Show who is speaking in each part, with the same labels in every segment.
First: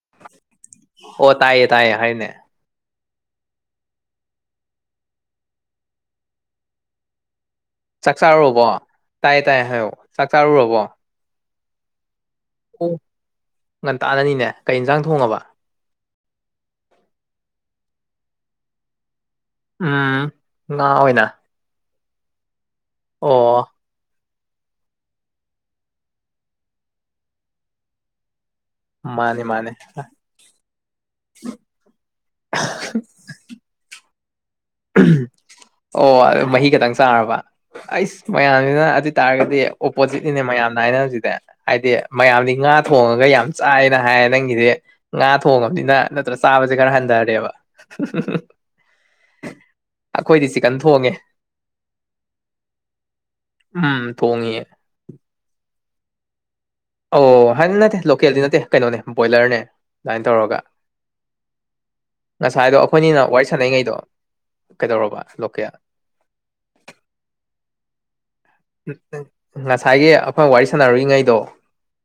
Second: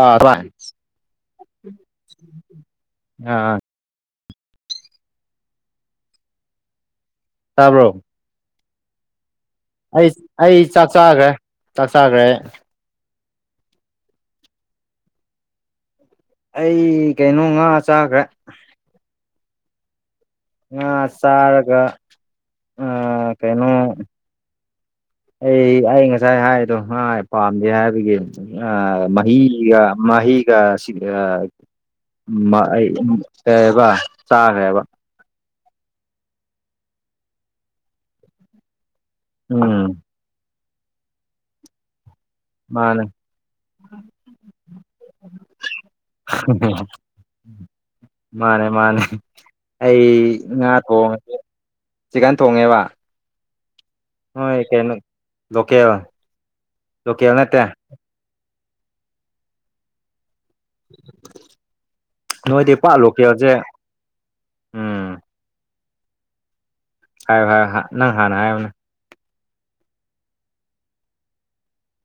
Speaker 1: ꯑꯥꯟ
Speaker 2: ꯑꯣ ꯇꯥꯏꯌꯦ ꯇꯥꯏꯌꯦ ꯍꯥꯏꯅꯦ
Speaker 1: ꯑꯥ ꯇꯥꯕ꯭ꯔꯣ
Speaker 2: ꯆꯥꯛ ꯆꯔꯔꯕꯕꯣ ꯇꯥꯏꯌꯦ ꯇꯥꯏꯌꯦ ꯍ
Speaker 1: ꯑꯩ ꯑꯩ ꯆꯥꯛ ꯆꯥꯈ꯭ꯔꯦ ꯆꯥꯛ ꯆꯥꯈ꯭ꯔꯦ
Speaker 2: ꯑꯣ ꯉꯟꯇꯥꯥꯅꯅꯤꯅꯦ ꯀꯩ ꯌꯦꯟꯁꯥꯡ ꯊꯣꯡꯉꯕ
Speaker 1: ꯑꯩ ꯀꯩꯅꯣ ꯉꯥ ꯆꯥꯈ꯭ꯔꯦ
Speaker 2: ꯑꯝ
Speaker 1: ꯉꯥ ꯆꯥꯔꯒ ꯑ
Speaker 2: ꯑꯣ
Speaker 1: ꯀꯩꯅꯣ ꯑꯩ ꯑꯩ ꯉꯁꯥꯏ ꯍꯥꯏꯗꯣ ꯉ ꯄꯥꯝꯗꯦ ꯍꯥꯏꯕꯒꯤ ꯑ
Speaker 2: ꯃꯥꯅꯦ ꯃꯥꯅꯦ
Speaker 1: ꯃꯤꯒ ꯃꯍꯤꯒ ꯁꯤ ꯑ ꯑꯩ ꯀꯕ ꯆꯥꯈ꯭ꯔꯦꯕ
Speaker 2: ꯑꯣ ꯑꯗꯨ ꯃꯍꯤ ꯈꯛꯇꯪ ꯆꯥꯔꯕ ꯑꯩꯁ ꯃꯌꯥꯝꯁꯤꯅ ꯑꯗꯨ ꯇꯥꯔꯒꯗꯤ
Speaker 1: ꯎꯝ
Speaker 2: ꯑꯣꯄꯣꯖꯤꯠꯅꯤꯅꯦ ꯃꯌꯥꯝꯅ ꯍꯥꯏꯅ ꯍꯧꯖꯤꯛꯗ ꯍꯥꯏꯗꯤ ꯃꯌꯥꯝꯗꯤ ꯉꯥ
Speaker 1: ꯃꯥꯅꯦ
Speaker 2: ꯊꯣꯡꯉꯒ ꯌꯥꯝ ꯆꯥꯏꯅ ꯍꯥꯏꯌꯦ ꯅꯪꯒꯤꯗꯤ ꯉꯥ ꯊꯣꯡꯉꯕꯅꯤꯅ ꯅꯠꯇ꯭ꯔ ꯆꯥꯕꯁꯦ ꯈꯔ ꯍꯟꯊꯔꯦꯕ
Speaker 1: ꯃꯥꯅꯦ ꯑꯩ
Speaker 2: ꯑꯩꯈꯣꯏꯗꯤ
Speaker 1: ꯉꯥ
Speaker 2: ꯆꯤꯛꯀꯟ ꯊꯣꯡꯉꯦ
Speaker 1: ꯊꯣꯡꯉꯒꯦ ꯆꯤꯛꯀꯟ ꯊꯣꯡꯉꯦꯕ
Speaker 2: ꯎꯝ
Speaker 1: ꯍꯣꯏ
Speaker 2: ꯊꯣꯡꯉꯦ
Speaker 1: ꯀꯩꯅꯣ ꯂꯀꯦꯜ
Speaker 2: ꯑꯣ ꯍꯥꯏꯗꯤ ꯅꯠꯇꯦ ꯂꯣꯀꯦꯜꯗꯤ ꯅꯠꯇꯦ ꯀꯩꯅꯣꯅꯦ ꯕꯣꯏꯂꯔꯅꯦ ꯑꯗꯨꯃꯥꯏꯅ ꯇꯧꯔꯒ
Speaker 1: ꯅꯣꯏꯗꯤ
Speaker 2: ꯉꯁꯥꯏꯗꯣ
Speaker 1: ꯄꯥꯛ
Speaker 2: ꯑꯩꯈꯣꯏꯅꯤꯅ ꯋꯥꯔꯤ
Speaker 1: ꯂꯣꯀꯦꯜꯁꯦ
Speaker 2: ꯁꯥꯟꯅꯔꯤꯉꯩꯗꯣ
Speaker 1: ꯎꯝ
Speaker 2: ꯀꯩꯗꯧꯔꯕ ꯂꯣꯀꯦꯌꯥ
Speaker 1: ꯍꯥꯏꯌ ꯍꯥꯏ ꯅꯪ ꯍꯥꯟꯅ ꯍꯥꯏꯅꯦ
Speaker 2: ꯎ ꯉꯁꯥꯏꯒꯤ ꯑꯩꯈꯣꯏ ꯋꯥꯔꯤ ꯁꯥꯟꯅꯔꯨꯏꯉꯩꯗꯣ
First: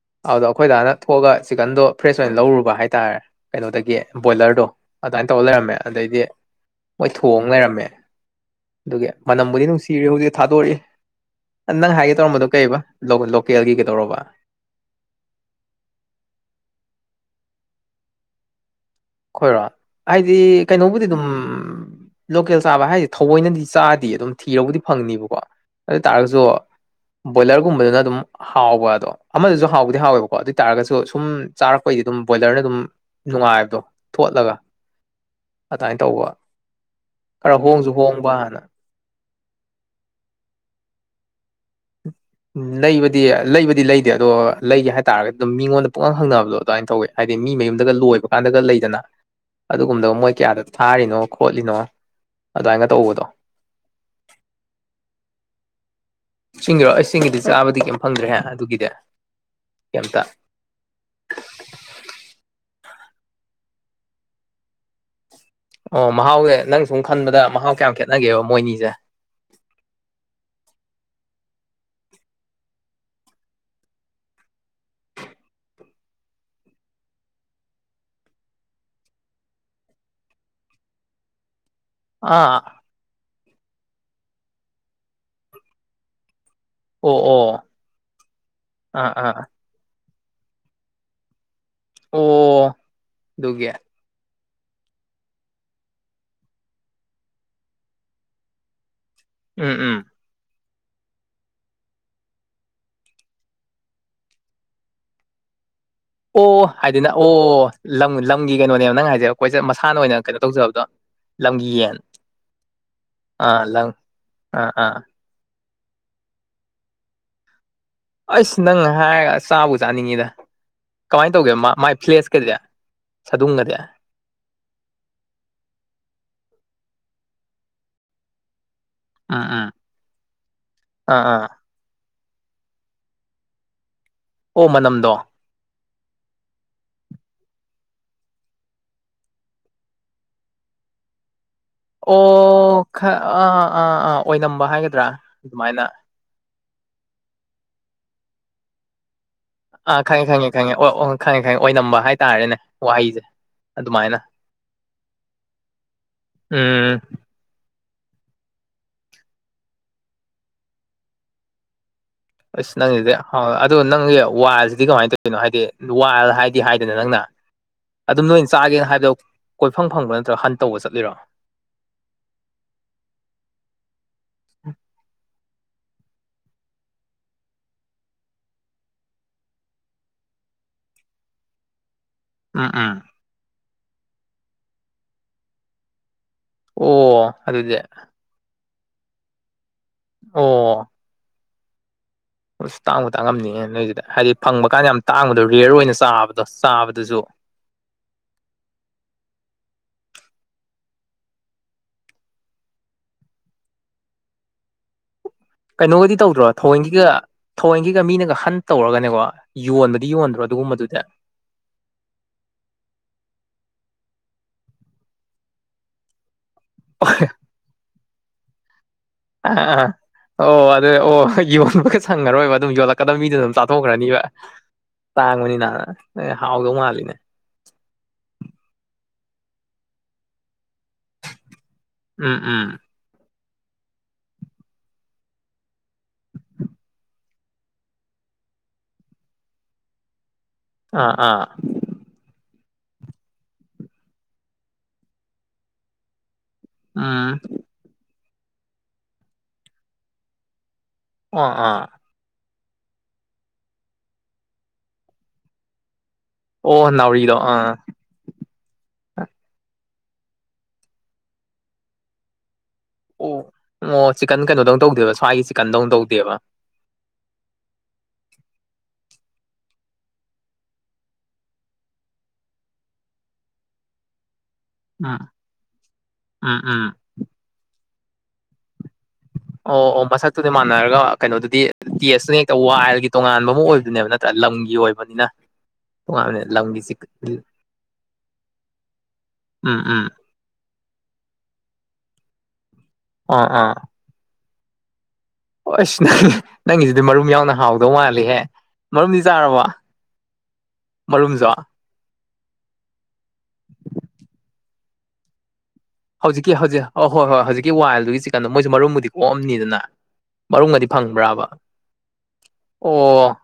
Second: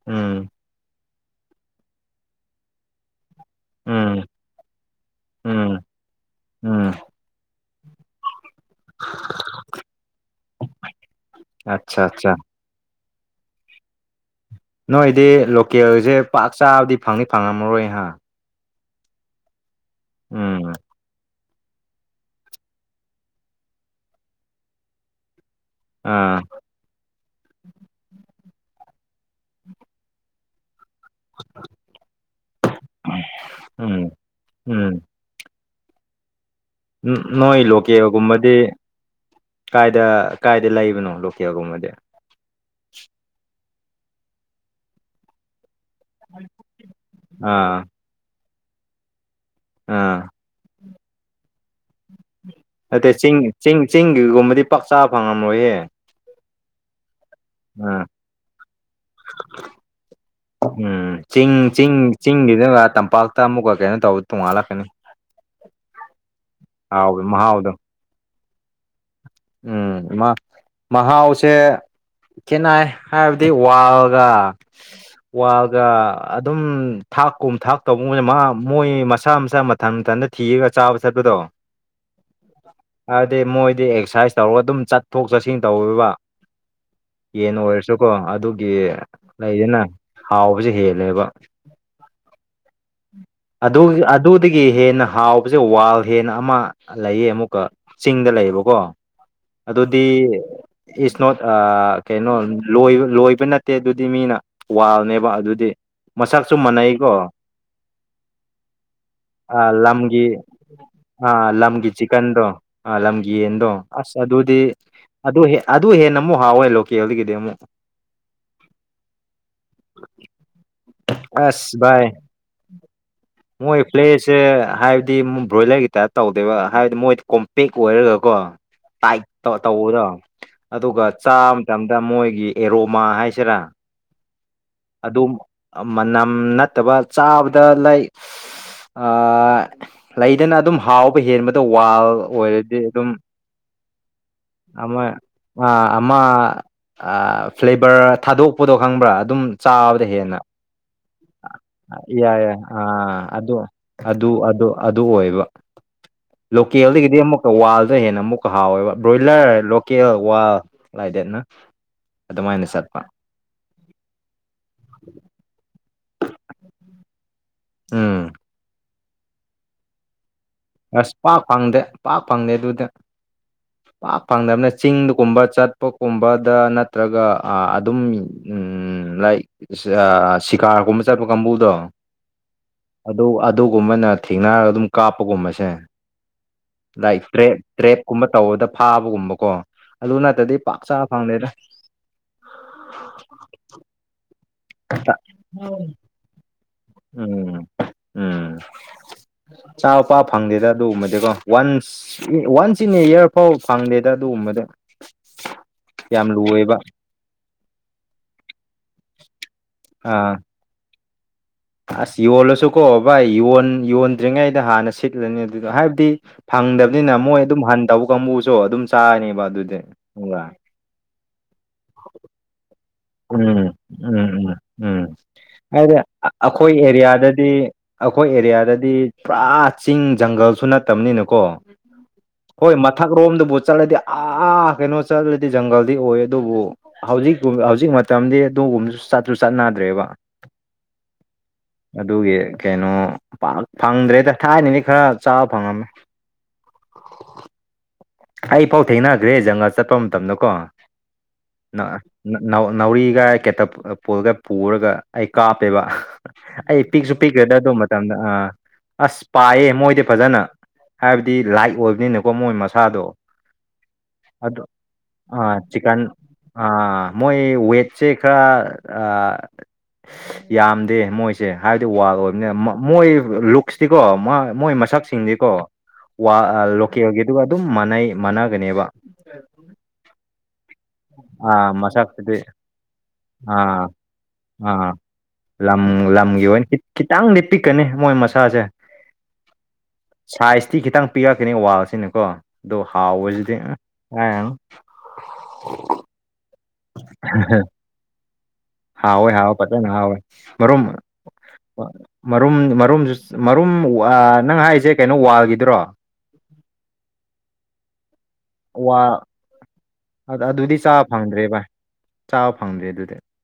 Speaker 1: ꯎꯝ
Speaker 2: ꯑꯗꯨꯗ ꯑꯩꯈꯣꯏꯗꯥꯅ ꯊꯣꯛꯑꯒ ꯆꯤꯛꯀꯟꯗꯣ ꯐ꯭ꯔꯦꯁ ꯑꯣꯏꯅ ꯂꯧꯔꯨꯕ ꯍꯥꯏꯇꯥꯔꯦ ꯀꯩꯅꯣꯗꯒꯤ
Speaker 1: ꯎꯝ
Speaker 2: ꯕꯣꯏꯂꯔꯗꯣ ꯑꯗꯨꯃꯥꯏꯅ ꯇꯧꯔ ꯂꯩꯔꯝꯃꯦ
Speaker 1: ꯎꯝ
Speaker 2: ꯑꯗꯩꯗꯤ
Speaker 1: ꯎꯝ
Speaker 2: ꯃꯣꯏ ꯊꯣꯡꯑꯒ ꯂꯩꯔꯝꯃꯦ ꯑꯗꯨꯒꯤ ꯃꯅꯝꯕꯨꯗꯤ ꯅꯨꯡꯁꯤꯔꯤ ꯍꯧꯖꯤꯛꯇꯤ ꯊꯥꯗꯣꯔꯛꯏ ꯅꯪ
Speaker 1: ꯑꯠꯆꯥ
Speaker 2: ꯍꯥꯏꯒꯦ
Speaker 1: ꯑꯠꯆꯥ
Speaker 2: ꯇꯧꯔꯝꯕꯗꯣ ꯀꯩꯔꯤꯕ ꯂꯣꯀꯦꯜꯒꯤ ꯀꯩꯗꯧꯔꯕ
Speaker 1: ꯅꯣꯏꯗꯤ ꯂꯣꯀꯦꯜꯁꯦ ꯄꯥꯛ ꯆꯥꯕꯗꯤ ꯐꯪꯗꯤ ꯐꯪꯉꯝꯃꯔꯣꯏꯍ
Speaker 2: ꯈꯣꯏꯔꯣ ꯍꯥꯏꯗꯤ
Speaker 1: ꯎꯝ
Speaker 2: ꯀꯩꯅꯣꯕꯨꯗꯤ ꯑꯗꯨꯝ ꯂꯣꯀꯦꯜ ꯆꯥꯕ ꯍꯥꯏꯁꯦ ꯊꯑꯣꯏꯅꯗꯤ ꯆꯥꯗꯤ ꯑꯗꯨꯝ ꯊꯤꯔꯕꯨꯗꯤ ꯐꯪꯅꯤꯕꯀꯣ ꯑꯗ
Speaker 1: ꯑꯥ
Speaker 2: ꯇꯥꯁꯨꯣ ꯕꯣꯏꯂꯔꯒꯨꯝꯕꯗꯅ ꯑꯗꯨꯝ ꯍꯥꯎꯕ ꯑꯗꯣ ꯑꯃꯗꯁꯨ ꯍꯥꯎꯕꯗꯤ ꯍꯥꯎꯋꯦꯕꯀꯣ ꯑꯗꯨ ꯑꯣꯏꯇꯥꯥꯔꯒꯁꯨ ꯊꯨꯝ ꯆꯥꯔꯛꯄꯩꯗꯤ ꯑꯗꯨꯝ ꯕꯣꯏꯂꯔꯅ ꯑꯗꯨꯝ ꯅꯨꯡꯉꯥꯏꯕꯗꯣ
Speaker 1: ꯎꯝ
Speaker 2: ꯆꯠꯂꯒ
Speaker 1: ꯎꯝ
Speaker 2: ꯑꯗꯨꯃꯥꯏꯅ ꯇꯧꯕ ꯈꯔ
Speaker 1: ꯅꯣꯏ
Speaker 2: ꯍꯣꯡꯁꯨ ꯍꯣꯡꯕ
Speaker 1: ꯂꯣꯀꯦꯜꯒꯨꯝꯕꯗꯤ
Speaker 2: ꯍꯥꯟꯅ
Speaker 1: ꯀꯥꯏꯗ ꯀꯥꯏꯗ ꯂꯩꯕꯅꯣ ꯂꯣꯀꯦꯜꯒꯨꯝꯕꯗꯤ
Speaker 2: ꯎ ꯂꯩꯕꯗꯤ ꯂꯩꯕꯗꯤ ꯂꯩꯇꯦ ꯑꯗꯣ ꯂꯩꯒꯦ ꯍꯥꯏꯇꯥꯔꯒꯗꯤ ꯑꯗꯨꯝ ꯃꯤꯉꯣꯟꯗ ꯄꯨꯛꯥꯡ ꯍꯪꯅꯕꯗꯣ ꯑꯗꯨꯃꯥꯏꯅ ꯇꯧꯋꯤ ꯍꯥꯏꯗꯤ ꯃꯤ
Speaker 1: ꯑꯥ
Speaker 2: ꯃꯌꯨꯝꯗꯒ ꯂꯣꯏꯕ ꯀꯥꯟꯗꯒ ꯂꯩꯗꯅ ꯑꯗꯨꯒꯨꯝꯂꯒ ꯃꯣꯏ ꯀꯌꯥꯗ ꯊꯥꯔꯤꯅꯣ ꯈꯣꯠꯂꯤꯅꯣ ꯑꯗꯨꯃꯥꯏꯅ
Speaker 1: ꯑꯗ
Speaker 2: ꯇꯧꯕꯗꯣ
Speaker 1: ꯆꯤꯡ ꯆꯤꯡ ꯆꯤꯡꯒꯤꯒꯨꯝꯕꯗꯤ ꯄꯥꯛ ꯆꯥꯕ ꯐꯪꯉꯝꯃꯣꯏꯍꯦ
Speaker 2: ꯆꯤꯡꯒꯤꯔꯑꯣ ꯑꯩ ꯆꯁꯤꯡꯒꯤꯗꯤ ꯆꯥꯕꯗꯤ ꯀꯩꯝ
Speaker 1: ꯑꯥ
Speaker 2: ꯐꯪꯗ꯭ꯔꯦꯍꯦ ꯑꯗꯨꯒꯤꯗꯤ ꯀꯩꯝꯇ
Speaker 1: ꯎꯝ ꯆꯤꯡ ꯆꯤꯡ ꯆꯤꯡꯒꯤꯗꯒ ꯇꯝꯄꯥꯛꯇ ꯑꯃꯨꯛꯀ ꯀꯩꯅꯣ ꯇꯧꯕ ꯇꯣꯡꯉꯥꯜꯂꯥꯛꯀꯅꯤ
Speaker 2: ꯑꯣ ꯃꯍꯥꯎꯁꯦ ꯅꯪ ꯁꯨꯝ
Speaker 1: ꯍꯥꯎꯕ
Speaker 2: ꯈꯟꯕꯗ
Speaker 1: ꯃꯍꯥꯎꯗꯣ
Speaker 2: ꯃꯍꯥꯎ ꯀꯌꯥꯝ ꯈꯦꯠꯅꯒꯦꯕ ꯃꯣꯏꯅꯤꯁꯦ
Speaker 1: ꯎꯝ ꯃꯥ ꯃꯍꯥꯎꯁꯦ ꯀꯦꯅꯥꯏ ꯍꯥꯏꯕꯗꯤ ꯋꯥꯜꯒ ꯋꯥꯒ ꯑꯗꯨꯝ ꯊꯥꯛꯀꯨꯝ ꯊꯥꯛ ꯇꯧꯕꯒꯅ ꯃꯥ ꯃꯣꯏ ꯃꯁꯥ ꯃꯁꯥ ꯃꯊꯟ ꯃꯊꯟꯗ ꯊꯤꯔꯒ ꯆꯥꯕ ꯆꯠꯄꯗꯣ
Speaker 2: ꯑꯥ
Speaker 1: ꯑꯗꯨꯗꯤ ꯃꯣꯏꯗꯤ ꯑꯦꯛꯁꯔꯁꯥꯏꯁ ꯇꯧꯔꯒ ꯑꯗꯨꯝ ꯆꯠꯊꯣꯛ ꯆꯠꯁꯤꯟ ꯇꯧꯋꯕ
Speaker 2: ꯑꯣ
Speaker 1: ꯌꯦꯟ
Speaker 2: ꯑꯣ
Speaker 1: ꯑꯣꯏꯔꯁꯨꯀꯣ ꯑꯗꯨꯒꯤ
Speaker 2: ꯑꯥ ꯑꯥ
Speaker 1: ꯂꯩꯗꯅ ꯍꯥꯎꯕꯁꯦ ꯍꯦꯜꯂꯦꯕ
Speaker 2: ꯑꯣ ꯑꯗꯨꯒꯤ
Speaker 1: ꯑꯗꯨꯗ ꯑꯗꯨꯗꯒꯤ ꯍꯦꯟꯅ ꯍꯥꯎꯕꯁꯦ ꯋꯥꯜ ꯍꯦꯟꯅ ꯑꯃ ꯂꯩꯌꯦ ꯑꯃꯨꯛꯀ ꯆꯤꯡꯗ ꯂꯩꯌꯦꯕꯀꯣ
Speaker 2: ꯎꯝ
Speaker 1: ꯑꯗꯨꯗꯤ
Speaker 2: ꯎꯝ
Speaker 1: ꯏꯁ ꯅꯣꯠ ꯀꯩꯅꯣ ꯂꯣꯏꯕ ꯂꯣꯏꯕ ꯅꯠꯇꯦ ꯑꯗꯨꯗꯤ ꯃꯤꯅ ꯋꯥꯜꯅꯦꯕ ꯑꯗꯨꯗꯤ ꯃꯁꯛꯁꯨ
Speaker 2: ꯑꯣ ꯍꯥꯏꯗꯤꯅ
Speaker 1: ꯃꯥꯟꯅꯩꯀꯣ
Speaker 2: ꯑꯣ ꯂꯝ ꯂꯝꯒꯤ ꯀꯩꯅꯣꯅꯦꯕ ꯅꯪ ꯍꯥꯏꯁꯦꯕ ꯑꯩꯈꯣꯏꯁꯦ ꯃꯁꯥꯅ ꯑꯣꯏꯅ ꯀꯩꯅꯣ ꯇꯧꯖꯕꯗꯣ
Speaker 1: ꯑ ꯂꯝꯒꯤ ꯆꯤꯀꯟꯗꯣ ꯑ ꯂꯝꯒꯤ
Speaker 2: ꯑꯥ
Speaker 1: ꯌꯦꯟꯗꯣ
Speaker 2: ꯂꯝ
Speaker 1: ꯑꯁ ꯑꯗꯨꯗꯤ
Speaker 2: ꯑꯥ ꯑꯥ
Speaker 1: ꯑꯗꯨ ꯑꯗꯨ ꯍꯦꯟꯅ ꯑꯃꯨꯛ ꯍꯥꯎꯋꯦ ꯂꯣꯀꯦꯜꯗꯒꯤꯗꯤ ꯑꯃꯨꯛ
Speaker 2: ꯑꯩꯁ ꯅꯪ ꯍꯥꯏꯔꯒ ꯆꯥꯕꯨ ꯆꯥꯅꯤꯡꯉꯤꯗ ꯀꯃꯥꯏꯅ ꯇꯧꯒꯦ
Speaker 1: ꯑꯁ
Speaker 2: ꯃꯥꯏ
Speaker 1: ꯚꯥꯏ
Speaker 2: ꯐ꯭ꯂꯦꯁꯀꯗꯤ ꯁꯥꯗꯨꯡꯒꯗꯤ
Speaker 1: ꯃꯣꯏ ꯄ꯭ꯂꯦꯁ ꯁꯦ ꯍꯥꯏꯕꯗꯤ ꯃꯨꯛ ꯕ꯭ꯔꯣꯏꯂꯔꯒꯤꯇ ꯇꯧꯗꯦꯕ ꯍꯥꯏꯕꯗꯤ ꯃꯣꯏꯗꯤ ꯀꯣꯝꯄꯦꯛ ꯑꯣꯏꯔꯒꯀꯣ ꯇ
Speaker 2: ꯎꯝ ꯎꯝ
Speaker 1: ꯇꯧꯕꯗꯣ ꯑꯗꯨꯒ
Speaker 2: ꯑꯥ
Speaker 1: ꯆꯥ
Speaker 2: ꯑꯥ
Speaker 1: ꯃꯇꯝꯗ ꯃꯣꯏꯒꯤ ꯑꯦꯔꯣꯃꯥ ꯍꯥꯏꯁꯤꯔꯥ
Speaker 2: ꯑꯣ ꯃꯅꯝꯗꯣ
Speaker 1: ꯑꯗꯨꯝ ꯃꯅꯝ ꯅꯠꯇꯕ ꯆꯥꯕꯗ ꯅ ꯑꯗꯨ ꯍ ꯋꯥꯜ ꯑꯣꯏꯔꯗꯤ
Speaker 2: ꯑꯣ
Speaker 1: ꯑꯗꯨꯝ
Speaker 2: ꯈ ꯑꯥ ꯑꯥ ꯑꯥ ꯑꯣꯏꯅꯝꯕ ꯍꯥꯏꯒꯗ꯭ꯔꯥ ꯑꯗꯨꯃꯥꯏꯅ
Speaker 1: ꯃꯥ ꯐ꯭ꯂꯦꯕꯔ ꯊꯥꯗꯣꯛꯄꯗꯣ ꯈꯪꯕ꯭ꯔꯥ ꯑꯗꯨꯝ
Speaker 2: ꯑꯥ
Speaker 1: ꯆꯥꯕꯗ
Speaker 2: ꯈꯪꯉꯦ
Speaker 1: ꯍꯦꯟꯅ
Speaker 2: ꯈꯪꯉꯦ ꯈꯪꯉꯦ ꯑꯣ ꯈꯪꯉꯦ ꯈꯪꯉꯦ ꯑꯣꯏ ꯅꯝꯕ
Speaker 1: ꯌꯥꯏ ꯌꯥꯏ ꯑꯥ ꯑꯗꯨ ꯑꯗꯨ ꯑꯗꯨ ꯑꯗꯨ ꯑꯣꯏꯕ ꯂꯦ
Speaker 2: ꯎꯝ
Speaker 1: ꯍꯦꯜꯗꯤ ꯀꯗꯤ ꯑꯃꯨꯛ ꯋꯥꯜꯗꯣ ꯍꯦꯟꯅ ꯑꯃꯨꯛꯀ ꯍꯥꯎꯋꯦꯕ ꯕ꯭ꯔꯣꯏꯂꯔ ꯂꯣꯀꯦꯜ ꯋꯥꯜ ꯂꯥꯏꯗꯦꯠꯅ ꯑꯗꯨꯃꯥꯏꯅ
Speaker 2: ꯑꯁ
Speaker 1: ꯆꯠꯄ
Speaker 2: ꯅꯪꯁꯤꯗꯤ ꯍ ꯑꯗꯨꯗꯣ ꯅꯪꯒꯤ ꯋꯥꯁꯤꯗꯤ ꯀꯃꯥꯏꯅ ꯇꯧꯔꯤꯅꯣ ꯍꯥꯏꯗꯤ ꯋꯥꯜ ꯍꯥꯏꯗꯤ ꯍꯥꯏꯗꯅ ꯅꯪꯅ
Speaker 1: ꯎꯝ
Speaker 2: ꯑꯗꯨꯝ ꯅꯣꯏꯅ ꯆꯥꯒꯦꯅ ꯍꯥꯏꯕꯗꯣ ꯀꯣꯏꯐꯝ ꯐꯪꯕ ꯅꯠꯇ꯭ꯔꯒ
Speaker 1: ꯑꯁ ꯄꯥꯛ ꯐꯪꯗꯦ ꯄꯥꯛ ꯐꯪꯗꯦ ꯑꯗꯨꯗ ꯄꯥꯛ ꯐꯪꯗꯕꯅ ꯆꯤꯡꯒꯨꯝꯕ ꯆꯠꯄꯒꯨꯝꯕꯗ ꯅꯠꯇ꯭ꯔꯒ ꯑꯗꯨꯝ ꯎꯝ ꯂꯥꯏꯛ ꯁꯤꯀꯥꯔꯒꯨꯝꯕ ꯆꯠꯄ ꯀꯥꯡꯕꯨꯗꯣ
Speaker 2: ꯎꯝ ꯎꯝ
Speaker 1: ꯑꯗꯨ ꯑꯗꯨꯒꯨꯝꯕꯅ ꯊꯦꯡꯅꯔꯒ ꯑꯗꯨꯝ ꯀꯥꯞꯄꯒꯨꯝꯕꯁꯦ ꯂꯥꯏꯐ
Speaker 2: ꯑꯣ
Speaker 1: ꯇ
Speaker 2: ꯑꯗꯨꯗꯤ
Speaker 1: ꯇ꯭ꯔꯦꯞꯀꯨꯝꯕ ꯇꯧꯗ ꯐꯥꯕꯒꯨꯝꯕꯀꯣ ꯑꯗꯨ ꯅꯠꯇ꯭ꯔꯗꯤ ꯄꯥꯛ ꯆꯥ ꯐꯪꯗꯦꯗ
Speaker 2: ꯇꯥꯡꯕ ꯇꯥꯡꯉꯝꯅꯤꯉ ꯅꯣꯏꯁꯤꯗ ꯍꯥꯏꯗꯤ ꯐꯪꯕ ꯀꯥꯟꯗ ꯌꯥꯝ ꯇꯥꯡꯕꯗꯣ ꯔꯦꯌꯔ ꯑꯣꯏꯅ ꯆꯥꯕꯗꯣ ꯆꯥꯕꯗ
Speaker 1: ꯎꯝ ꯎꯝ ꯆꯄꯥ ꯐꯪꯗꯦꯗ ꯑꯗꯨꯒꯨꯝꯕꯗꯤꯀꯣ ꯋꯥꯟꯁ ꯋꯥꯟꯁ ꯏꯟ ꯑꯦ ꯏꯌꯥꯔ ꯐꯥꯎꯕ ꯐꯪꯗꯦꯗ ꯑꯗꯨꯒꯨꯝꯕꯗ
Speaker 2: ꯀꯩꯅꯣꯒꯗꯤ ꯇꯧꯗ꯭ꯔꯣ ꯊꯑꯣꯏꯟꯒꯤꯒ ꯊꯑꯣꯏꯟꯒꯤꯒ ꯃꯤꯅꯒ ꯍꯟ ꯇꯧꯔꯒꯅꯦꯕꯣ ꯌꯣꯟꯕꯗꯤ
Speaker 1: ꯑꯥ
Speaker 2: ꯌꯣꯟꯗ꯭ꯔꯣ ꯑꯗꯨꯒꯨꯝꯕꯗꯨꯗꯤ
Speaker 1: ꯑꯁ ꯌꯣꯜꯂꯁꯨꯀꯣ ꯚꯥꯏ ꯌꯣꯟ ꯌꯣꯟꯗ꯭ꯔꯤꯉꯩꯗ ꯍꯥꯟꯅ ꯁꯤꯠꯂꯅꯤ ꯑꯗꯨꯗ ꯍꯥꯏꯕꯗꯤ
Speaker 2: ꯑꯥ
Speaker 1: ꯐꯪꯗꯕꯅꯤꯅ ꯃꯣꯏ ꯑꯗꯨꯝ ꯍꯟ ꯇꯧꯕ ꯀꯥꯡꯕꯨꯁꯨ ꯑꯗꯨꯝ ꯆꯥꯔꯅꯦꯕ
Speaker 2: ꯑꯥ
Speaker 1: ꯑꯗꯨꯗꯤ
Speaker 2: ꯑꯥ
Speaker 1: ꯈꯪꯕ꯭ꯔꯥ
Speaker 2: ꯑꯣ ꯑꯗꯨ ꯑꯣ ꯌꯣꯟꯕꯒ ꯁꯪꯉꯔꯣꯏꯕ ꯑꯗꯨꯝ ꯌꯣꯂ ꯀꯗꯕ ꯃꯤꯗꯨ ꯑꯗꯨꯝ
Speaker 1: ꯎꯝ
Speaker 2: ꯆꯥꯊꯣꯛꯈ꯭ꯔꯅꯤꯕ
Speaker 1: ꯎꯝ ꯎꯝ ꯎꯝ
Speaker 2: ꯇꯥꯡꯕꯅꯤꯅ ꯍꯥꯎꯗꯧ ꯃꯥꯜꯂꯤꯅꯦ
Speaker 1: ꯗꯤ ꯑꯩꯈꯣꯏ ꯑꯦꯔꯤꯌꯥꯗꯗꯤ ꯄꯨꯔꯥ ꯆꯤꯡ ꯖꯪꯒꯜꯁꯨ ꯅꯠꯇꯕꯅꯤꯅꯀꯣ
Speaker 2: ꯎꯝ
Speaker 1: ꯍꯣꯏ
Speaker 2: ꯎꯝ
Speaker 1: ꯃꯥ ꯃꯊꯛꯔꯣꯝꯗꯕꯨ ꯆꯠꯂꯗꯤ ꯑꯥ ꯀꯩꯅꯣ ꯆꯠꯂꯗꯤ ꯖꯪꯒꯜꯗꯤ ꯑꯣꯏ ꯑꯗꯨꯕꯨ ꯍꯧꯖꯤꯛ ꯍꯧꯖꯤ ꯍꯧꯖꯤꯛ ꯃꯇꯝꯗꯤ ꯑꯗꯨꯒꯨꯝꯕꯁꯨ ꯆꯠꯁꯨ ꯆꯠꯅ ꯗ꯭ꯔꯦꯕ
Speaker 2: ꯑꯥ ꯑꯥ
Speaker 1: ꯑꯗꯨꯒꯤ ꯀꯩꯅꯣ ꯄꯥꯛ ꯐꯪꯗ꯭ꯔꯦꯗ ꯊꯥꯏꯅꯗꯤ ꯈꯔ ꯆꯥꯕ ꯐꯪꯉꯝꯃꯦ
Speaker 2: ꯎꯝ
Speaker 1: ꯑꯩ ꯄꯥꯎ ꯊꯦꯡꯅꯈ꯭ꯔꯦ ꯖꯪꯒꯥ ꯆꯠꯄ ꯃꯇꯝꯗꯀꯣ
Speaker 2: ꯑꯥ ꯑꯥ
Speaker 1: ꯅꯥꯎꯔꯤꯒ ꯀꯦꯇ ꯄꯨꯜꯒ ꯄꯨꯔꯒ ꯑꯩ ꯀꯥꯞꯄꯦꯕ ꯑꯩ
Speaker 2: ꯑꯣ
Speaker 1: ꯄꯤꯛꯁꯨꯨ ꯄꯤꯛ
Speaker 2: ꯅꯥꯎꯔꯤꯗꯣ
Speaker 1: ꯔꯗꯥꯗꯣ
Speaker 2: ꯑꯥ
Speaker 1: ꯃ ꯇꯝꯗ ꯑꯥ ꯑꯁ ꯄꯥꯏꯌꯦ ꯃꯣꯏꯗꯤ ꯐꯖꯅ ꯍꯥꯏꯕꯗꯤ ꯂꯥꯏꯛ ꯑꯣꯏꯕꯅꯤꯅꯀꯣ ꯃꯣꯏ ꯃꯁꯥꯗꯣ
Speaker 2: ꯑꯣ ꯑꯣ ꯆꯤꯛꯀꯟ
Speaker 1: ꯑꯗꯣ
Speaker 2: ꯀꯩꯅꯣꯗꯧ ꯇꯧꯗꯦꯕ ꯁ꯭ꯋꯥꯏꯒꯤ ꯆꯤꯛꯀꯟꯗꯧ
Speaker 1: ꯆꯤꯀꯟ
Speaker 2: ꯇꯧꯗꯦꯕ
Speaker 1: ꯑꯥ ꯃꯣꯏ ꯋꯦꯠꯁꯦ ꯈꯔ ꯌꯥꯝꯗꯦ ꯃꯣꯏꯁꯦ ꯍꯥꯏꯕꯗꯤ ꯋꯥ ꯑꯣꯏꯕꯅꯤꯅ ꯃꯣꯏ ꯂꯨꯛꯁꯇꯤꯀꯣ ꯃꯣꯏ
Speaker 2: ꯎꯝ
Speaker 1: ꯁꯛꯁꯤꯡꯁꯤꯀꯣ
Speaker 2: ꯎꯝ ꯎꯝ
Speaker 1: ꯂꯣꯀꯦꯜꯒꯤꯗꯨ ꯑꯗꯨꯝ ꯃꯅꯩ ꯃꯥꯟꯅꯒꯅꯦꯕ
Speaker 2: ꯑꯣ ꯑꯣ ꯃꯁꯛ ꯇꯨꯗꯤ ꯃꯥꯟꯅꯔꯒ ꯀꯩꯅꯣꯗꯨꯗꯤ
Speaker 1: ꯑꯥ ꯃꯁꯛꯇꯨꯗꯤ
Speaker 2: ꯇꯦꯁꯇꯨ ꯍꯦꯛꯇ ꯋ꯭ꯑꯥꯏꯜꯒꯤ ꯇꯣꯉꯥꯟꯕ ꯑꯃ
Speaker 1: ꯑꯥ
Speaker 2: ꯑꯣꯏꯕꯗꯨꯅꯦꯕ ꯅꯠꯇ꯭ꯔ ꯂꯝꯒꯤ
Speaker 1: ꯑꯥ
Speaker 2: ꯑꯣꯏꯕꯅꯤꯅ
Speaker 1: ꯂꯝ
Speaker 2: ꯇꯣꯉꯥꯟꯕꯅꯦ
Speaker 1: ꯂꯝꯒꯤ ꯑꯣꯏꯅ
Speaker 2: ꯆꯤꯛ
Speaker 1: ꯈꯤꯇꯪꯗꯤ ꯄꯤꯛꯀꯅꯤ ꯃꯣꯏ ꯃꯁꯥꯁꯦ
Speaker 2: ꯎꯝ ꯎꯝ
Speaker 1: ꯁꯥꯏꯖꯇꯤ ꯈꯤꯇꯪ ꯄꯤꯔꯛꯀꯅꯤ ꯋꯥꯜꯁꯤꯅꯀꯣ ꯑꯗꯣ
Speaker 2: ꯑꯥ
Speaker 1: ꯍꯥꯎꯁꯤꯗꯤ
Speaker 2: ꯑꯣꯁ ꯅꯪꯒꯤꯁꯤꯗꯤ ꯃꯔꯨꯝ ꯌꯥꯎꯅ ꯍꯥꯎꯗꯧ ꯃꯥꯜꯂꯦꯍꯦ
Speaker 1: ꯍꯥꯎꯋꯦ ꯍꯥꯎꯋꯦ ꯐꯖꯅ ꯍꯥꯎꯋꯦ ꯃꯔꯨꯝ
Speaker 2: ꯃꯔꯨꯝꯁꯨ
Speaker 1: ꯃꯔꯨꯝ ꯃꯔꯨꯝꯁꯨ ꯃꯔꯨꯝ ꯅꯪ ꯍꯥꯏꯁꯦ ꯀꯩꯅꯣ ꯋꯥꯜꯒꯤꯗꯨꯔꯣ
Speaker 2: ꯍꯧꯖꯤꯛꯀꯤ ꯍꯧꯖꯤꯛ ꯑ ꯍꯣꯏ ꯍꯣꯏ ꯍꯧꯖꯤꯛꯀꯤ ꯋꯥꯏꯜꯗꯨꯒꯤ ꯆꯤꯛꯀꯟꯗꯣ ꯃꯣꯏꯁꯨ
Speaker 1: ꯋꯥ
Speaker 2: ꯃꯔꯨꯝꯕꯨꯗꯤ ꯀꯣꯛꯑꯝꯅꯤꯗꯅ
Speaker 1: ꯑꯗ ꯑꯗꯨꯗꯤ
Speaker 2: ꯃꯅꯨꯡꯒꯗꯤ
Speaker 1: ꯆꯥꯕ ꯐꯪꯗ꯭ꯔꯦ
Speaker 2: ꯐꯪꯕ꯭ꯔꯥꯕ
Speaker 1: ꯚꯥꯏ ꯆꯥꯕ ꯐꯪꯗ꯭ꯔꯦ ꯑꯗꯨꯗꯤ
Speaker 2: ꯑꯣ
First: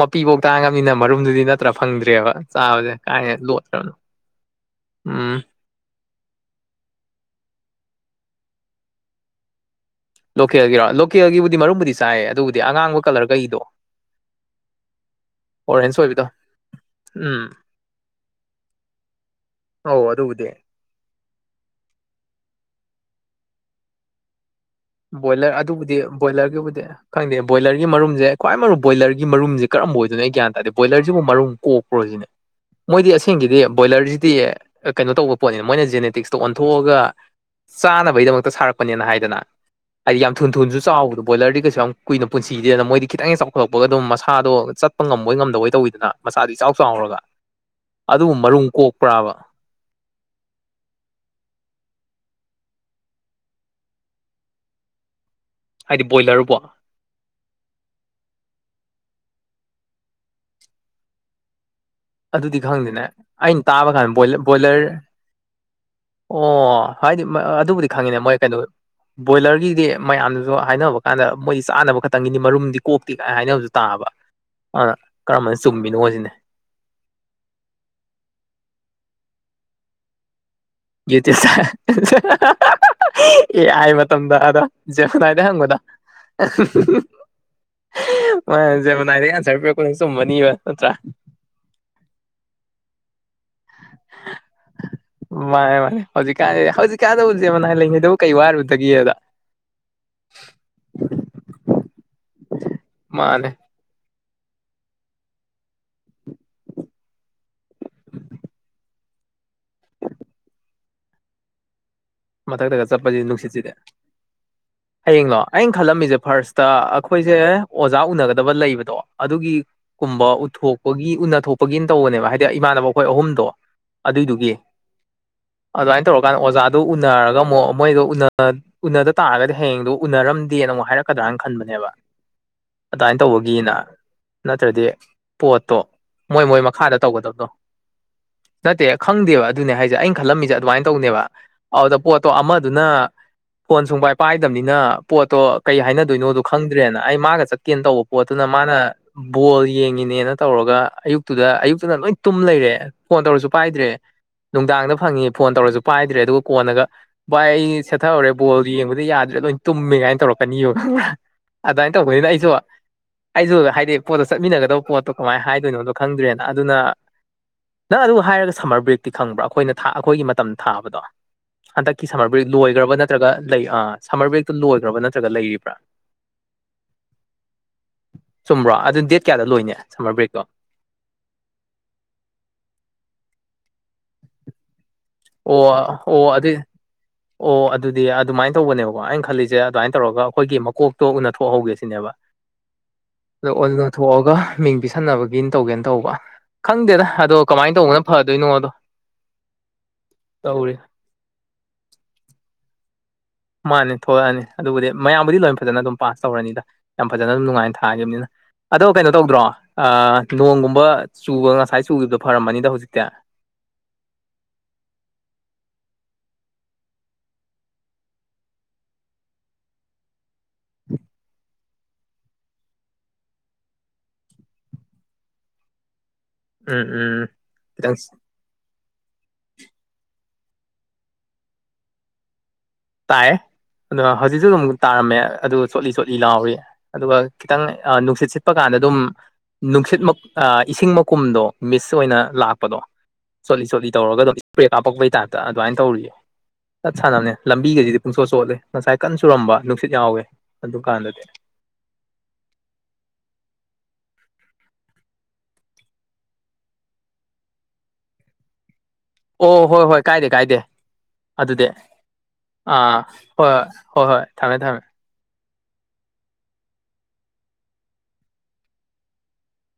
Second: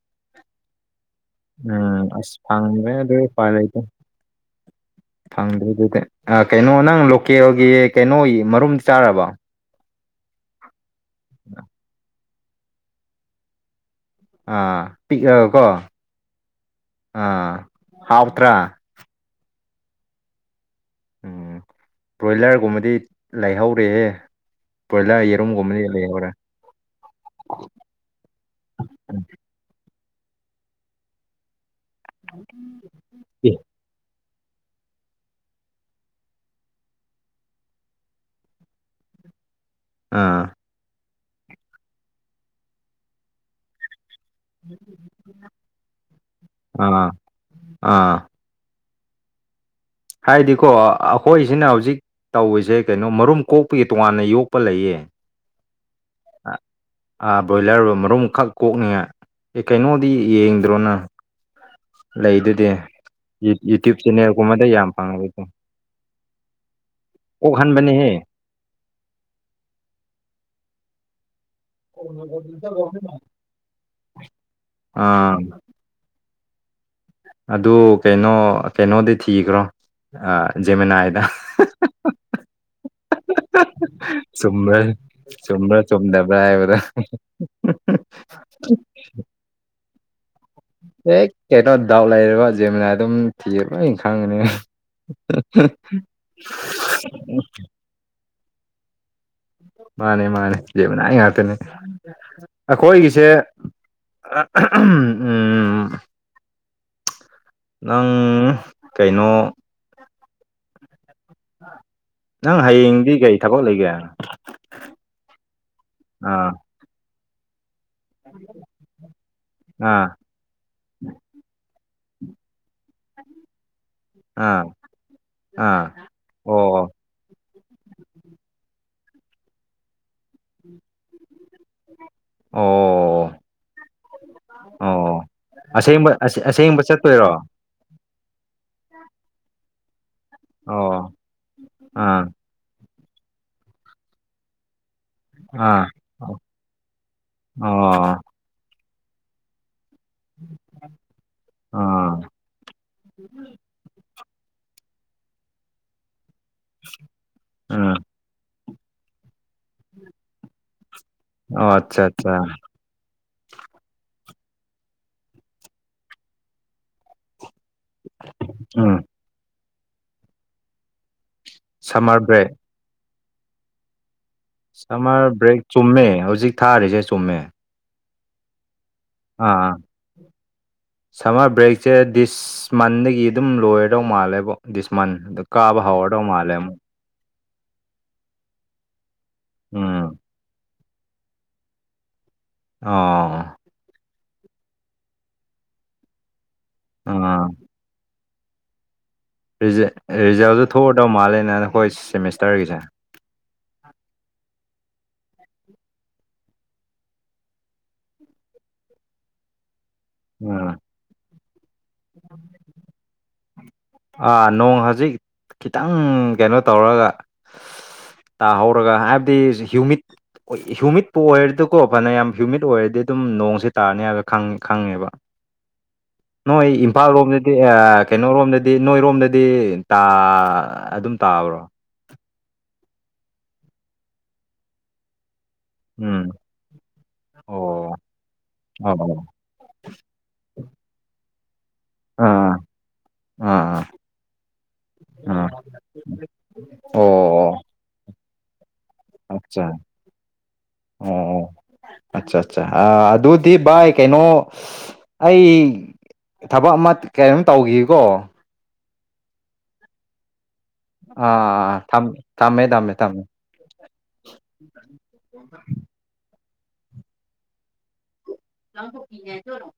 Speaker 2: ꯃꯄꯤꯐꯧ ꯇꯥꯡꯉꯕꯅꯤꯅ ꯃꯔꯨꯝꯗꯨꯗꯤ ꯅꯠꯇ꯭ꯔꯥ
Speaker 1: ꯎꯝ
Speaker 2: ꯐꯪꯗ꯭ꯔꯦꯕ
Speaker 1: ꯑꯁ
Speaker 2: ꯆꯥꯕꯁꯦ ꯀꯥꯏ ꯂꯣꯠꯇ꯭ꯔꯕꯅꯣ ꯎꯝ
Speaker 1: ꯐꯪꯗꯦ ꯑꯗꯨꯗꯤ ꯀꯩꯅꯣ ꯅꯪ ꯂꯣꯀꯦꯜꯒꯤ ꯀꯩꯅꯣꯒꯤ ꯃꯔꯨꯝ ꯆꯥꯔꯕꯣ
Speaker 2: ꯂꯣꯀꯦꯜꯒꯤꯔꯣ ꯂꯣꯀꯦꯜꯒꯤꯕꯨꯗꯤ ꯃꯔꯨꯝꯕꯨꯗꯤ ꯆꯥꯏꯌꯦ ꯑꯗꯨꯕꯨꯗꯤ ꯑꯉꯥꯡꯕ ꯀꯂꯔ ꯀꯩꯗꯣ
Speaker 1: ꯑꯥ ꯄꯤꯛꯑꯒꯀꯣ
Speaker 2: ꯑꯣꯔꯦꯟꯖ ꯑꯣꯏꯕꯗꯣ
Speaker 1: ꯑꯥ
Speaker 2: ꯎꯝ
Speaker 1: ꯍꯥꯎꯇ꯭ꯔꯥ
Speaker 2: ꯑꯧ ꯑꯗꯨꯕꯨꯗꯤ
Speaker 1: ꯎꯝ ꯕꯣꯏꯂꯔꯒꯨꯝꯕꯗꯤ ꯂꯩꯍꯧꯔꯦꯍꯦ ꯕ꯭ꯔꯣꯏꯂꯔ
Speaker 2: ꯕꯣꯏꯂꯔ
Speaker 1: ꯌꯦꯔꯨꯝꯒꯨꯝꯕꯗꯤ
Speaker 2: ꯑꯗꯨꯕꯨꯗꯤ
Speaker 1: ꯂꯩꯍꯧꯔꯦ
Speaker 2: ꯕꯣꯏꯂꯔꯒꯤꯕꯨꯗꯤ ꯈꯪꯗꯦ ꯕꯣꯏꯂꯔꯒꯤ ꯃꯔꯨꯝꯁꯦ ꯈ꯭ꯋꯥꯏ ꯃꯔꯨꯝ ꯕꯣꯏꯂꯔꯒꯤ ꯃꯔꯨꯝꯁꯦ ꯀꯔꯝꯕ ꯑꯣꯏꯗꯨꯅꯣ ꯑꯩ ꯒ꯭ꯌꯥꯟ ꯇꯥꯔꯗꯤ ꯕꯣꯏꯔꯕꯨ ꯃꯔꯨꯝ ꯀꯣꯛꯄ꯭ꯔꯣꯁꯤꯅꯦ
Speaker 1: [unintelligible] [inaudible]
Speaker 2: ꯃꯣꯏꯗꯤ
Speaker 1: ꯑꯦ
Speaker 2: ꯑꯁꯦꯡꯒꯤꯗꯤ ꯕꯣꯏꯂꯔꯁꯤꯗꯤ ꯀꯩꯅꯣ ꯇꯧꯕ ꯄꯣꯠꯅꯤꯅ ꯃꯣꯏꯅ ꯖꯦꯅꯦꯇꯤꯛꯁꯇ ꯑꯣꯟꯊꯣꯛꯑꯒ ꯆꯥꯅꯕꯒꯤꯗꯃꯛꯇ ꯁꯥꯔꯛꯄꯅꯦꯅ ꯍꯥꯏꯗꯅ ꯍꯥꯏꯗꯤ ꯌꯥꯝ
Speaker 1: ꯑꯥ
Speaker 2: ꯊꯨꯁꯨ ꯆꯥꯎꯕꯣ ꯕꯣꯏꯔ ꯀꯩꯁꯨ ꯌꯥꯝ ꯀꯨꯏꯅ ꯄꯨꯟꯁꯤꯗ ꯃꯣꯏꯗꯤ ꯈꯤꯇꯪ ꯆꯥꯎ ꯊꯣꯛꯂꯛꯄꯒ ꯑꯗꯨꯝ ꯃꯁꯥꯗꯣ ꯆꯠꯄ ꯉꯝꯕꯣꯏ ꯉꯝꯗꯕꯣꯏ ꯇꯧꯋꯤꯗꯅ ꯃꯁꯥꯗꯤ ꯆꯥꯎ
Speaker 1: ꯑꯥ
Speaker 2: ꯆꯥꯎꯔꯒ
Speaker 1: ꯑꯥ
Speaker 2: ꯑꯗꯨꯕꯨ ꯃꯔꯨꯝ ꯀꯣꯛꯄ꯭ꯔꯥꯕ
Speaker 1: ꯍꯥꯏꯗꯤꯀꯣ ꯑꯩꯈꯣꯏꯁꯤꯅ ꯍꯧꯖꯤꯛ ꯇꯧꯏꯁꯦ ꯀꯩꯅꯣ ꯃꯔꯨꯝ ꯀꯣꯛꯄꯒꯤ ꯇꯣꯉꯥꯟꯅ ꯌꯣꯛꯄ ꯂꯩꯌꯦ
Speaker 2: ꯍꯥꯏꯗꯤ ꯕꯣꯏꯂꯔꯕꯣ
Speaker 1: ꯑꯥ ꯕꯣꯏꯂꯔ ꯃꯔꯨꯝꯈꯛ ꯀꯣꯛꯅꯤꯉꯥꯏ ꯀꯩꯅꯣꯗꯤ ꯌꯦꯡꯗ꯭ꯔꯣ ꯅꯪ
Speaker 2: ꯑꯗꯨꯗꯤ ꯈꯪꯗꯦꯅ ꯑꯩꯅ ꯇꯥꯕ
Speaker 1: ꯌꯨꯇ꯭ꯌꯨꯕ
Speaker 2: ꯀꯥꯟꯗ
Speaker 1: ꯆꯦꯅꯦꯜꯒꯨꯝꯕꯗ ꯌꯥꯝ
Speaker 2: ꯕꯣꯏꯂꯔ
Speaker 1: ꯐꯪꯉꯦ
Speaker 2: ꯑꯣ ꯍꯥꯏꯗꯤ ꯑꯗꯨꯕꯨꯗꯤ
Speaker 1: ꯀꯣꯛꯍꯟꯕꯅꯦꯍꯦ
Speaker 2: ꯈꯪꯉꯤꯅꯦ ꯃꯣꯏ ꯀꯩꯅꯣ ꯕꯣꯏꯂꯔꯒꯤꯗꯤ ꯃꯌꯥꯝꯅꯁꯨ ꯍꯥꯏꯅꯕ ꯀꯥꯟꯗ ꯃꯣꯏꯁꯤ ꯆꯥꯅꯕ ꯈꯛꯇꯪꯒꯤꯅꯤ ꯃꯔꯨꯝꯗꯤ ꯀꯣꯛꯇꯦ ꯀꯥꯏ ꯍꯥꯏꯅꯕꯗꯨ ꯇꯥꯕ ꯑꯗ
Speaker 1: ꯑꯥ
Speaker 2: ꯀꯔꯝꯕꯅ ꯆꯨꯝꯃꯤꯅꯣ ꯁꯤꯅꯦ
Speaker 1: ꯑꯗꯨ ꯀꯩꯅꯣ ꯀꯩꯅꯣꯗꯤ ꯊꯤꯈ꯭ꯔꯣ ꯑꯥ ꯖꯦꯃꯤꯅꯥꯏꯗ
Speaker 2: ꯌꯨꯇ꯭ꯌꯨꯕꯇ ꯑꯦ ꯑꯥꯏ ꯃꯇꯝꯗ ꯑꯗ
Speaker 1: ꯆꯨꯝꯕ꯭ꯔꯥ
Speaker 2: ꯖꯦꯃꯤꯅꯥꯏꯗ ꯍꯪꯕꯗ
Speaker 1: ꯆꯨꯝꯕ꯭ꯔꯥ ꯆꯨꯝꯗꯕ꯭ꯔꯥ ꯍꯥꯏꯕꯗꯣ
Speaker 2: ꯃꯅꯦ ꯖꯦꯃꯅꯥꯏꯗꯩ ꯑꯟꯁꯔ ꯄꯤꯔꯛꯄꯗꯨ ꯆꯨꯝꯃꯅꯤꯕ ꯅꯠꯇ꯭ꯔꯥ
Speaker 1: ꯍꯦꯛ ꯀꯩꯅꯣ ꯗꯥꯎꯠ ꯂꯩꯔꯕ ꯖꯦꯃꯤꯅꯥ ꯑꯗꯨꯝ ꯊꯤꯌꯣ ꯂꯣꯏꯅ ꯈꯪꯒꯅꯤ
Speaker 2: ꯃꯥꯅꯦ ꯃꯥꯅꯦ ꯍꯧꯖꯤꯛꯀꯥꯟꯁꯦ ꯍꯧꯖꯤꯛꯀꯥꯟꯗꯕꯨ ꯖꯦꯃꯅꯥꯏ ꯂꯩꯉꯩꯗꯕꯨ ꯀꯩ ꯋꯥꯔꯨꯕꯗꯒꯦꯗ
Speaker 1: ꯃꯥꯅꯦ ꯃꯥꯅꯦ ꯖꯦꯃꯥꯅꯥꯏ ꯉꯥꯛꯇꯅꯦ ꯑꯩꯈꯣꯏꯒꯤꯁꯦ
Speaker 2: ꯃꯥꯅꯦ
Speaker 1: ꯑ ꯎꯝ ꯎꯝ ꯅꯪ ꯀꯩꯅꯣ ꯅꯪ
Speaker 2: ꯃꯊꯛꯇꯒ
Speaker 1: ꯍꯌꯦꯡꯗꯤ
Speaker 2: ꯆꯠꯄꯁꯤꯗꯤ
Speaker 1: ꯀꯩ ꯊꯕꯛ
Speaker 2: ꯅꯨꯡꯁꯤꯠꯁꯤꯗꯤ
Speaker 1: ꯂꯩꯒꯦ
Speaker 2: ꯍꯌꯦꯡꯂꯣ ꯑꯩꯅ ꯈꯜꯂꯝꯃꯤꯁꯦ
Speaker 1: ꯑꯥ
Speaker 2: ꯐꯥꯔꯁꯇ ꯑꯩꯈꯣꯏꯁꯦ ꯑꯣꯖꯥ ꯎꯅꯒꯗꯕ ꯂꯩꯕꯗꯣ ꯑꯗꯨꯒꯤ ꯀꯨꯝꯕ ꯎꯠꯊꯣꯛ ꯒꯤ ꯎꯅ ꯊꯣꯛꯄꯒꯤꯅ ꯇꯧꯕꯅꯦꯕ ꯍꯥꯏꯗꯤ ꯏꯃꯥꯟꯅꯕ ꯍꯣꯏ ꯑꯍꯨꯝꯗꯣ ꯑꯗꯨꯏꯗꯨꯒꯤ
Speaker 1: ꯑꯥ ꯑꯥ
Speaker 2: ꯑꯗꯨꯃꯥꯏꯅ ꯇꯧꯔꯀꯥꯟꯗ ꯑꯣꯖꯥꯗꯨ
Speaker 1: ꯑꯣ
Speaker 2: ꯎꯅꯔꯒ ꯑꯃꯨꯛ ꯃꯣꯏꯒ ꯎꯅ ꯎꯅꯗ ꯇꯥꯔꯒꯗꯤ ꯍꯌꯦꯡꯗꯨ ꯎꯅꯔꯝꯗꯦꯅ ꯑꯃꯨꯛ ꯍꯥꯏꯔꯛꯀꯗ꯭ꯔꯥꯅ ꯈꯟꯕꯅꯦꯕ ꯑꯗꯨꯃꯥꯏꯅ
Speaker 1: ꯑꯣ
Speaker 2: ꯇꯧꯕꯒꯤꯅ ꯅꯠꯇ꯭ꯔꯗꯤ
Speaker 1: ꯑꯣ
Speaker 2: ꯄꯣꯠꯇꯣ
Speaker 1: ꯑꯁꯦꯡꯕ
Speaker 2: ꯃꯣꯏ ꯃꯣꯏ
Speaker 1: ꯑꯁꯦꯡꯕ
Speaker 2: ꯃꯈꯥꯗ
Speaker 1: ꯆꯠꯇꯣꯏꯔꯣ
Speaker 2: ꯇꯧꯒꯗꯕꯗꯣ ꯅꯠꯇꯦ ꯈꯪꯗꯦꯕ ꯑꯗꯨꯅꯦ ꯍꯥꯏꯁꯦ ꯑꯩꯅ ꯈꯜꯂꯝꯃꯤꯁꯦ ꯑꯗꯨꯃꯥꯏꯅ
Speaker 1: ꯑꯣ
Speaker 2: ꯇꯧꯅꯦꯕ ꯑꯗꯨꯗ
Speaker 1: ꯑꯥ
Speaker 2: ꯄꯣꯠꯇꯣ ꯑꯃꯗꯨꯅ ꯐꯣꯟ ꯁꯨꯡꯄꯥꯏ ꯄꯥꯏꯗꯕꯅꯤꯅ ꯄꯣꯠꯇꯣ ꯀꯩ
Speaker 1: ꯑꯥ ꯑꯣ
Speaker 2: ꯍꯥꯏꯅꯗꯣꯏꯅꯣꯗꯣ ꯈꯪꯗ꯭ꯔꯦꯅ ꯑꯩ ꯃꯥꯒ ꯆꯠꯀꯦꯅ ꯇꯧꯕ ꯄꯣꯠ ꯅ ꯃꯥꯅ ꯕꯣꯜ ꯌꯦꯡꯉꯤꯅꯦꯅ ꯇꯧꯔꯒ ꯑꯌꯨꯛꯇꯨꯗ ꯑꯌꯨꯛꯇꯨꯅ ꯂꯣꯏ
Speaker 1: ꯑꯥ
Speaker 2: ꯇꯨꯝ ꯂꯩꯔꯦ ꯐꯣꯟ ꯇꯧꯔꯁꯨ ꯄꯥꯏꯗ꯭ꯔꯦ ꯅꯨꯡꯗꯥꯡꯗ ꯐꯪꯉꯤ ꯐꯣꯟ ꯇꯧꯔꯁꯨ ꯄꯥꯏꯗ꯭ꯔꯦ ꯑꯗꯨꯒ ꯀꯣꯟꯅꯒ ꯚꯥꯏ ꯑꯩ
Speaker 1: ꯎꯝ
Speaker 2: ꯁꯦꯠꯊꯍꯧꯔꯦ ꯕꯣꯜ ꯌꯦꯡꯕꯗꯤ ꯌꯥꯗ꯭ꯔꯦ ꯂꯣꯏꯅ ꯇꯨꯝꯃꯦ ꯀꯥꯏꯅ ꯇꯧꯔꯛꯀꯅꯤꯕ ꯈꯪꯕꯔꯥ
Speaker 1: ꯑꯣ
Speaker 2: ꯑꯗꯨꯃꯥꯏꯅ
Speaker 1: ꯑꯠꯆꯥ
Speaker 2: ꯇꯧꯕꯅꯤꯅ
Speaker 1: ꯑꯠꯆꯥ
Speaker 2: ꯑꯩꯁꯨ ꯑꯩꯁꯨ ꯍꯥꯏꯗꯤ ꯄꯣꯠꯇꯣ ꯆꯠꯃꯤꯟꯅꯒꯗꯕ ꯄꯣꯠꯇꯣ ꯀꯃꯥꯏꯅ ꯍꯥꯏꯗꯣꯏꯅꯣꯗꯣ ꯈꯪꯗ꯭ꯔꯦꯅ ꯑꯗꯨꯅ ꯅꯪ ꯑꯗꯨ ꯍꯥꯏꯔꯒ ꯁꯝꯃꯔ
Speaker 1: ꯎꯝ
Speaker 2: ꯕ꯭ꯔꯦꯛꯇꯤ ꯈꯪꯕ꯭ꯔꯥ ꯑꯩꯈꯣꯏꯅ ꯊꯥ ꯑꯩꯈꯣꯏꯒꯤ ꯃꯇꯝ ꯊꯥꯕꯗꯣ ꯍꯟꯗꯛꯀꯤ ꯁꯝꯃꯔ ꯕ꯭ꯔꯦꯛ ꯂꯣꯏꯈ꯭ꯔꯕ ꯅꯠꯇ꯭ꯔꯒ ꯂꯩ ꯑ ꯁꯝꯃꯔ ꯕ꯭ꯔꯦꯛꯇꯨ ꯂꯣꯏꯈ꯭ꯔꯕ
Speaker 1: ꯁꯝꯃꯔ
Speaker 2: ꯅꯠꯇ꯭ꯔꯒ
Speaker 1: ꯕ꯭ꯔꯦꯛ
Speaker 2: ꯂꯩꯔꯤꯕ꯭ꯔꯥ
Speaker 1: ꯆꯨꯝꯃꯦ ꯍꯧꯖꯤꯛ ꯊꯥꯔꯤꯁꯦ ꯆꯨꯝꯃꯦ
Speaker 2: ꯆꯨꯝꯕ꯭ꯔꯣ ꯑꯗꯨ ꯗꯦꯠ ꯀꯌꯥꯗ
Speaker 1: ꯑꯥ
Speaker 2: ꯂꯣꯏꯅꯤ ꯁꯝꯃꯔ ꯕ꯭ꯔꯦꯛꯇꯣ
Speaker 1: ꯁꯝꯃꯔ ꯕ꯭ꯔꯦꯛꯁꯦ ꯗꯤꯁ ꯃꯟꯗꯒꯤ ꯑꯗꯨꯝ ꯂꯣꯏꯔꯗꯧ ꯃꯥꯜꯂꯦꯕꯣ ꯗꯤꯁ ꯃꯟ ꯑꯗꯣ
Speaker 2: ꯑꯣ
Speaker 1: ꯀꯥꯕ ꯍꯧꯔꯗꯣ
Speaker 2: ꯑꯣ ꯑꯗꯨꯏ
Speaker 1: ꯃꯥꯜꯂꯦ ꯑꯝ
Speaker 2: ꯑꯣ ꯑꯗꯨꯗꯤ ꯑꯗꯨꯃꯥꯏꯅ ꯇꯧꯕꯅꯦꯕꯀꯣ ꯑꯩꯅ ꯈꯜꯂꯤꯁꯦ ꯑꯗꯨꯃꯥꯏꯅ
Speaker 1: ꯎꯝ
Speaker 2: ꯇꯧꯔꯒ ꯑꯩꯈꯣꯏꯒꯤ ꯃꯀꯣꯛꯇꯣ ꯎꯅꯊꯣꯛꯍꯧꯒꯦ ꯁꯤꯅꯦꯕ
Speaker 1: ꯑꯣ
Speaker 2: ꯑꯣꯊꯣꯛꯑꯒ ꯃꯤꯡ ꯄꯤꯁꯟꯅꯕꯒꯤꯅ ꯇꯧꯒꯦꯅ ꯇꯧꯕ ꯈꯪꯗꯦꯗ ꯑꯗꯣ
Speaker 1: ꯑꯥ
Speaker 2: ꯀꯃꯥꯏꯅ ꯇꯧꯕꯅ ꯐ ꯗꯣꯏꯅꯣꯗꯣ
Speaker 1: ꯔꯤꯖꯜꯗꯨ ꯊꯣꯛꯑꯗꯧ ꯃꯥꯜꯂꯦꯅ ꯑꯩꯈꯣꯏ ꯁꯦꯃꯤꯁꯇꯔꯒꯤꯁꯦ
Speaker 2: ꯃꯥꯅꯤ ꯊꯣꯛꯂꯛꯑꯅꯤ ꯑꯗꯨꯕꯨꯗꯤ ꯃꯌꯥꯝꯕꯨꯗꯤ ꯂꯣꯏ ꯐꯖꯅ ꯑꯗꯨꯝ ꯄꯥꯁ ꯇꯧꯅꯅꯤꯗ ꯌꯥꯝ ꯐꯖꯅ ꯑꯗꯨꯝ ꯅꯨꯡꯉꯥꯏꯅ ꯊꯥꯈꯤꯕꯅꯤꯅ ꯑꯗꯣ ꯀꯩꯅꯣ ꯇꯧꯗ꯭ꯔꯣ ꯑꯥ
Speaker 1: ꯎꯝ
Speaker 2: ꯅꯣꯡꯒꯨꯝꯕ ꯆꯨꯕ ꯉꯁꯥꯏ ꯆꯨꯈꯤꯕꯗꯣ ꯐꯔꯝꯃꯅꯤꯗ ꯍꯧꯖꯤꯛꯇꯤ
Speaker 1: ꯑꯥ ꯅꯣꯡ ꯍꯧꯖꯤꯛ ꯈꯤꯇꯪ ꯀꯩꯅꯣ ꯇꯧꯔꯒ ꯇꯥꯍꯧꯔꯒ ꯍꯥꯏꯕꯗꯤ ꯍ꯭ꯌꯨꯃꯤꯠ ꯍ꯭ꯌꯨꯃꯤꯠꯄꯨ ꯑꯣꯏꯔꯗꯤꯀꯣ ꯐꯅꯌꯥꯝ ꯍ꯭ꯌꯨꯃꯤꯠ ꯑꯣꯏꯔꯗꯤ ꯑꯗꯨꯝ ꯅꯣꯡꯁꯤ ꯇꯥꯔꯅꯤ ꯍꯥꯏꯕ ꯈꯪ ꯈꯪꯉꯦꯕ ꯅꯣꯏ
Speaker 2: ꯎꯝ
Speaker 1: ꯏꯝꯐꯥꯜ
Speaker 2: ꯎꯝ
Speaker 1: ꯔꯣꯝꯗꯗꯤ
Speaker 2: ꯈꯤꯇꯪ
Speaker 1: ꯀꯩꯅꯣꯔꯣꯝꯗꯗꯤ ꯗꯤ ꯅꯣꯏꯔꯣꯝꯗꯗꯤ ꯇꯥ ꯑꯗꯨꯝ ꯇꯥꯕ꯭ꯔꯣ
Speaker 2: ꯇꯥꯏ ꯑꯗꯣ ꯍꯧꯖꯤꯛꯁꯨ ꯑꯗꯨꯝ ꯇꯥꯔꯝꯃꯦ ꯑꯗꯨ ꯆꯣꯠꯂꯤ ꯆꯣꯠꯂꯤ
Speaker 1: ꯎꯝ
Speaker 2: ꯂꯥꯎꯔꯤ ꯑꯗꯨꯒ ꯈꯤꯇꯪ
Speaker 1: ꯑꯣ
Speaker 2: ꯅꯨꯡꯁꯤꯠ ꯁꯤꯠꯄ ꯀꯥꯟꯗ ꯑꯗꯨꯝ
Speaker 1: ꯑꯣ
Speaker 2: ꯅꯨꯡꯁꯤꯠ ꯑ ꯏꯁꯤꯡ ꯃꯀꯨꯝꯗꯣ ꯃꯤꯁ ꯑꯣꯏꯅ
Speaker 1: ꯑꯥ
Speaker 2: ꯂꯥꯛꯄꯗꯣ ꯆꯣꯠꯂꯤ
Speaker 1: ꯑꯥ
Speaker 2: ꯆꯣꯠꯂꯤ ꯇꯧꯔꯒ ꯑꯗꯨꯝ ꯏꯁꯄ꯭ꯔꯦ ꯀꯥꯞꯄꯛꯄꯒꯤ ꯇꯥꯏꯞꯇ
Speaker 1: ꯑꯥ
Speaker 2: ꯑꯗꯨꯃꯥꯏꯅ ꯇꯧꯔꯤꯌꯦ
Speaker 1: ꯑꯣ
Speaker 2: ꯂꯝꯕꯤꯒꯩꯖꯤꯗꯤ ꯄꯨꯡꯆꯣꯠ ꯆꯣꯠꯂꯦ ꯉꯁꯥꯏ ꯀꯟ ꯆꯨꯔꯝꯕ
Speaker 1: ꯑꯠꯆꯥ
Speaker 2: ꯅꯨꯡꯁꯤꯠ ꯌꯥꯎꯋꯦ ꯑꯗꯨꯀꯥꯟꯗꯗꯤ
Speaker 1: ꯑꯣ ꯑꯠꯆꯥ ꯑꯠꯆꯥ ꯑꯗꯨꯗꯤ ꯚꯏ ꯀꯩꯅꯣ ꯑꯩ ꯊꯕꯛ ꯑꯃ ꯀꯩꯅꯣꯝ ꯇꯧꯒꯤꯒꯦꯀꯣ
Speaker 2: ꯑꯣ ꯍꯣꯏ ꯍꯣꯏ ꯀꯥꯏꯗꯦ ꯀꯥꯏꯗꯦ ꯑꯗꯨꯗꯤ
Speaker 1: ꯑꯥ ꯊꯃꯦ ꯊꯝꯃꯦ ꯊꯝꯃꯦ
Speaker 2: ꯑꯥ
Speaker 1: ꯊꯝꯃꯦ
Speaker 2: ꯍꯣꯏ ꯍꯣꯏ ꯍꯣꯏ ꯍꯣꯏ ꯊꯝꯃꯦ ꯊꯝꯃꯦ
Speaker 1: [unintelligible]